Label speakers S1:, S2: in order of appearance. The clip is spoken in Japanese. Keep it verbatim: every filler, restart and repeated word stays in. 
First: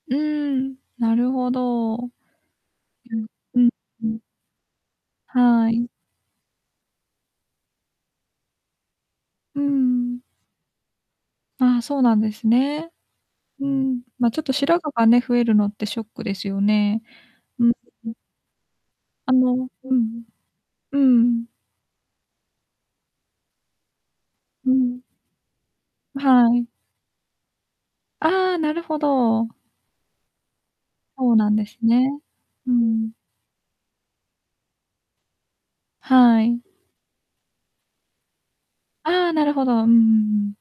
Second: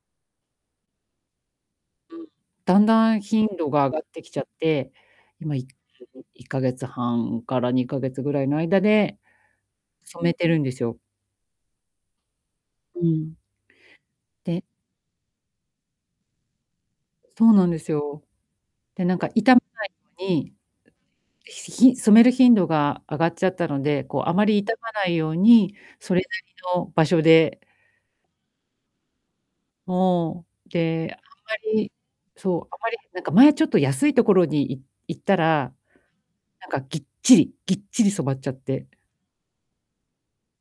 S1: うーん、なるほど。う
S2: うん。だんだん
S1: ん
S2: 頻
S1: うん
S2: 度が上がっ
S1: うん。
S2: てきちゃって、今、い
S1: はい。
S2: いっかげつはんからにかげつぐらいの間で、
S1: うーん。
S2: 染めてるんですよ。
S1: ああ、そうなんですね。
S2: うん。
S1: うん。ま、ちょっと
S2: で
S1: 白髪がね、増えるのってショックですよね。
S2: そうな
S1: う
S2: ん
S1: ん。
S2: です
S1: うん。
S2: よ。で、なんか
S1: あ
S2: 痛ま
S1: の、
S2: ない
S1: うん、
S2: のに、
S1: うんうん。
S2: ひしひん染める頻度が上がっちゃったので、こうあまり
S1: う
S2: 傷ま
S1: ん。
S2: ないように、そ
S1: あ、
S2: れなり
S1: はい。
S2: の場所で
S1: ああ、なるほど。
S2: もう。で、あん
S1: ほうなんです
S2: まり
S1: ね。
S2: そう、
S1: う
S2: あまり
S1: ん。
S2: なんか前ちょっと安い所にい行ったら、
S1: はい。
S2: なんかぎっちりぎっちり染まっちゃって。
S1: ああ、なるほど。うんうんうん。